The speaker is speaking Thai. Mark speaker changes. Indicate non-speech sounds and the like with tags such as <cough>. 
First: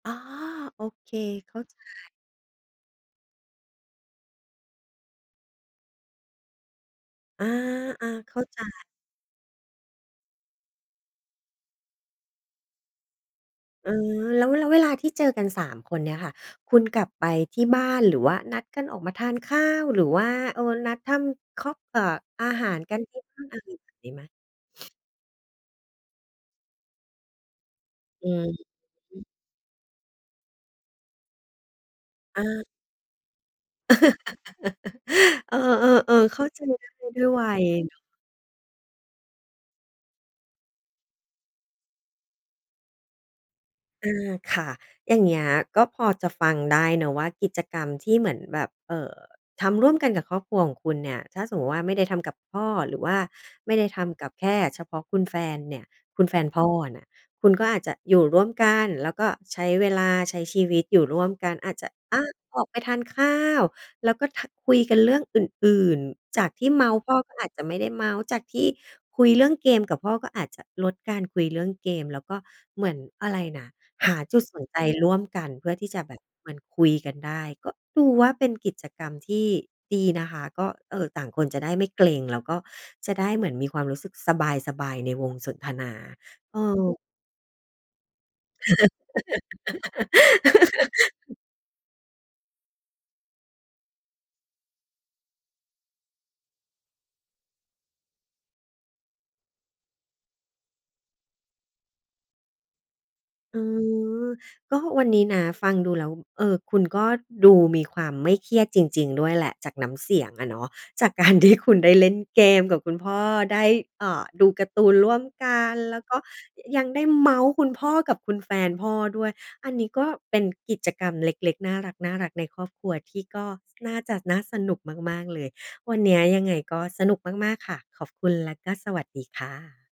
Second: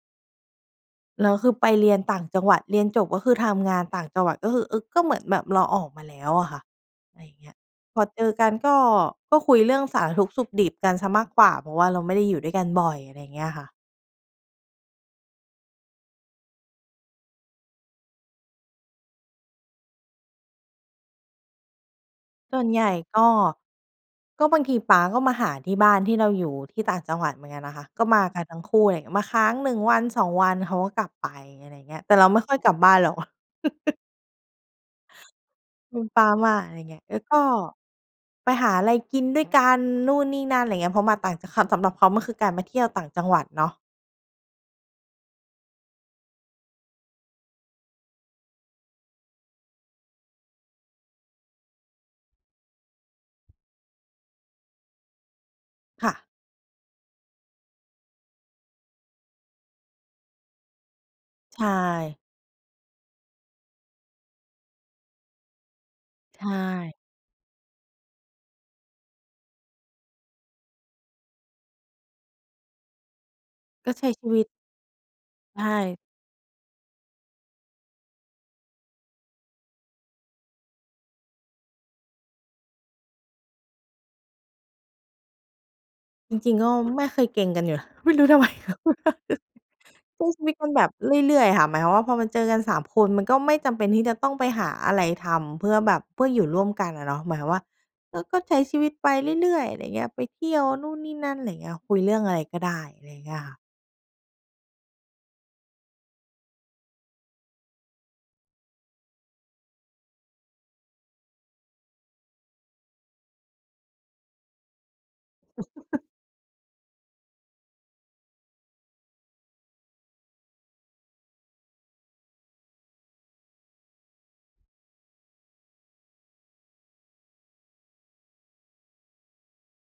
Speaker 1: อ๋อ โอเค
Speaker 2: แล้วค
Speaker 1: เ
Speaker 2: ื
Speaker 1: ข
Speaker 2: อ
Speaker 1: ้า
Speaker 2: ไป
Speaker 1: ใจ
Speaker 2: เรียนต่างจังหวัด เรียนจบก็คือทำงานต่างจังหวัด ก็คือ อือ ก็เหมือนแบบเราออกมาแล้วอะค่ะ อะไรอย่าง
Speaker 1: อ
Speaker 2: เง
Speaker 1: า
Speaker 2: ี้ย พอ
Speaker 1: อา
Speaker 2: เจ
Speaker 1: เ
Speaker 2: อ
Speaker 1: ข้า
Speaker 2: กัน
Speaker 1: ใจ
Speaker 2: ก็ ก็คุยเรื่องสารทุกข์สุขดิบกันเสียมากกว่า เพราะว่าเราไม่ได้อยู่ด้วยกันบ่อย อะไรอย่างเงี้ยค่ะ
Speaker 1: เออ แล้ว แล้วเวลาที่เจอกัน 3 คนเนี่ยค่ะ คุณกลับไปที่บ้าน หรือว่านัดกันออกมาทานข้าว หรือว่า เออ นัดทำค็อก เอ่อ อา
Speaker 2: ส่ว
Speaker 1: ห
Speaker 2: น
Speaker 1: า
Speaker 2: ใ
Speaker 1: ร
Speaker 2: หญ่
Speaker 1: กัน
Speaker 2: ก็
Speaker 1: <unintelligible> งี้ไหม?
Speaker 2: ก็บางที ป๊าก็มาหาที่บ้านที่เราอยู่ที่ต่างจังหวัดเหมือนกันนะคะ ก็ม
Speaker 1: อ
Speaker 2: า
Speaker 1: ื
Speaker 2: กันทั้งคู่เลย ม
Speaker 1: อ
Speaker 2: าค้าง 1 วัน 2 วัน เขาก็กลับไป อะไรอย่างเงี้ย แต่เราไม
Speaker 1: อ
Speaker 2: ่ค่อย
Speaker 1: า
Speaker 2: กลับบ้านหรอก <laughs>
Speaker 1: <laughs> เอ
Speaker 2: อืม
Speaker 1: อ
Speaker 2: ป๊
Speaker 1: ๆ
Speaker 2: า
Speaker 1: ๆ เข้า
Speaker 2: มา
Speaker 1: ใจ
Speaker 2: อะไรอย
Speaker 1: ได
Speaker 2: ่า
Speaker 1: ้
Speaker 2: งเงี้ย แล
Speaker 1: ด
Speaker 2: ้
Speaker 1: ้
Speaker 2: ว
Speaker 1: วย
Speaker 2: ก็
Speaker 1: วัยเนาะ
Speaker 2: ไปหาอะไรกินด้วยกันนู่นนี่นั่น อะไรอย่างเงี้ย เพราะมาต่าง จ ค สำหรับเขามันคือการมาเที่ยวต่างจังหวัดเนาะ
Speaker 1: อา ค่ะ อย่างเงี้ยก็พอจะฟังได้เนาะว่า กิจกรรมที่เหมือนแบบ เอ่อ ทำร่วมกันกับครอบครัวของคุณเนี่ย ถ้าสมมุติว่าไม่ได้ทำกับพ่อ หรือว่าไม่ได้ทำกับแค่เฉพาะคุณแฟนเนี่ย
Speaker 2: ค่
Speaker 1: คุ
Speaker 2: ะ
Speaker 1: ณแฟนพ่อน่ะ คุณก็อาจจะอยู่ร่วมกัน แล้วก็ใช้เวลาใช้ชีวิตอยู่ร่วมกัน
Speaker 2: ใช
Speaker 1: อาจจะ อ
Speaker 2: ่
Speaker 1: า ออกไปทานข้าว แล้วก็ ท คุยกันเรื่องอื่น ๆ จ
Speaker 2: ใช
Speaker 1: ากที่เมา
Speaker 2: ่
Speaker 1: ท์พ่อ ก็อาจจะไม่ได้เมาท์ จากที่คุยเรื่องเกมกับพ่อ ก็อาจจะลดการคุยเรื่องเกม แล้วก็เหมือนอะไรน่ะ
Speaker 2: ก็ใช
Speaker 1: ห
Speaker 2: ้
Speaker 1: า
Speaker 2: ชี
Speaker 1: จ
Speaker 2: ว
Speaker 1: ุ
Speaker 2: ิ
Speaker 1: ด
Speaker 2: ต
Speaker 1: สนใจร่วมกัน
Speaker 2: ใช
Speaker 1: เพื่อที่
Speaker 2: ่
Speaker 1: จะแบบเหมือนคุยกันได้ ก็ดูว่าเป็นกิจกรรมที่ดีนะคะ ก็ เออ ต่างคนจะได้ไม่เกร็ง แล้วก็จะได้เหมือนมีความรู้สึกสบาย ๆ ในวงสนทนา
Speaker 2: จริ
Speaker 1: เ
Speaker 2: ง
Speaker 1: อ
Speaker 2: ๆ ก็
Speaker 1: อ
Speaker 2: ไม่เคยเกร็งกันอยู่แล้ว ไม่รู้ ทำไม ใช้ชีวิตมันแบบเร
Speaker 1: <laughs>
Speaker 2: ื่อย ๆ ค่ะ หมายความว่าพอมาเจอกัน 3 คน มันก็ไม่จำเป็นที่จะต้องไปหาอะไรทำเพื่อแบบเพื่ออยู่ร่วมกันอะเนาะ หมายความว่า เออ ก็ใช้ชีวิตไปเรื่อย ๆ อะไรอย่างเงี้ย ไปเที่ยวนู่นนี่นั่น อะไรอย่างเงี้ย คุยเรื่องอะไรก็ได้ อะไรอย่างเงี้ยค่
Speaker 1: อ
Speaker 2: ะ
Speaker 1: ืม ก็วันนี้นะ ฟังดูแล้ว เออ คุณก็ดูมีความไม่เครียดจริง ๆ ด้วยแหละ จากน้ำเสียงอะเนาะ จาก การ ที่คุณได้เล่นเกมกับคุณพ่อ ได้ อ่า ดูการ์ตูนร่วมกัน แล้
Speaker 2: <laughs>
Speaker 1: วก็ยังได้เมาท์คุณพ่อกับคุณแฟนพ่อด้วย อันนี้ก็เป็นกิจกรรมเล็ก ๆ น่ารัก ๆ ในครอบครัว ที่ก็น่าจะน่าสนุกมาก ๆ เลย วันเนี้ยยังไงก็สนุกมาก ๆ ค่ะ ขอบคุณและก็สวัสดีค่ะ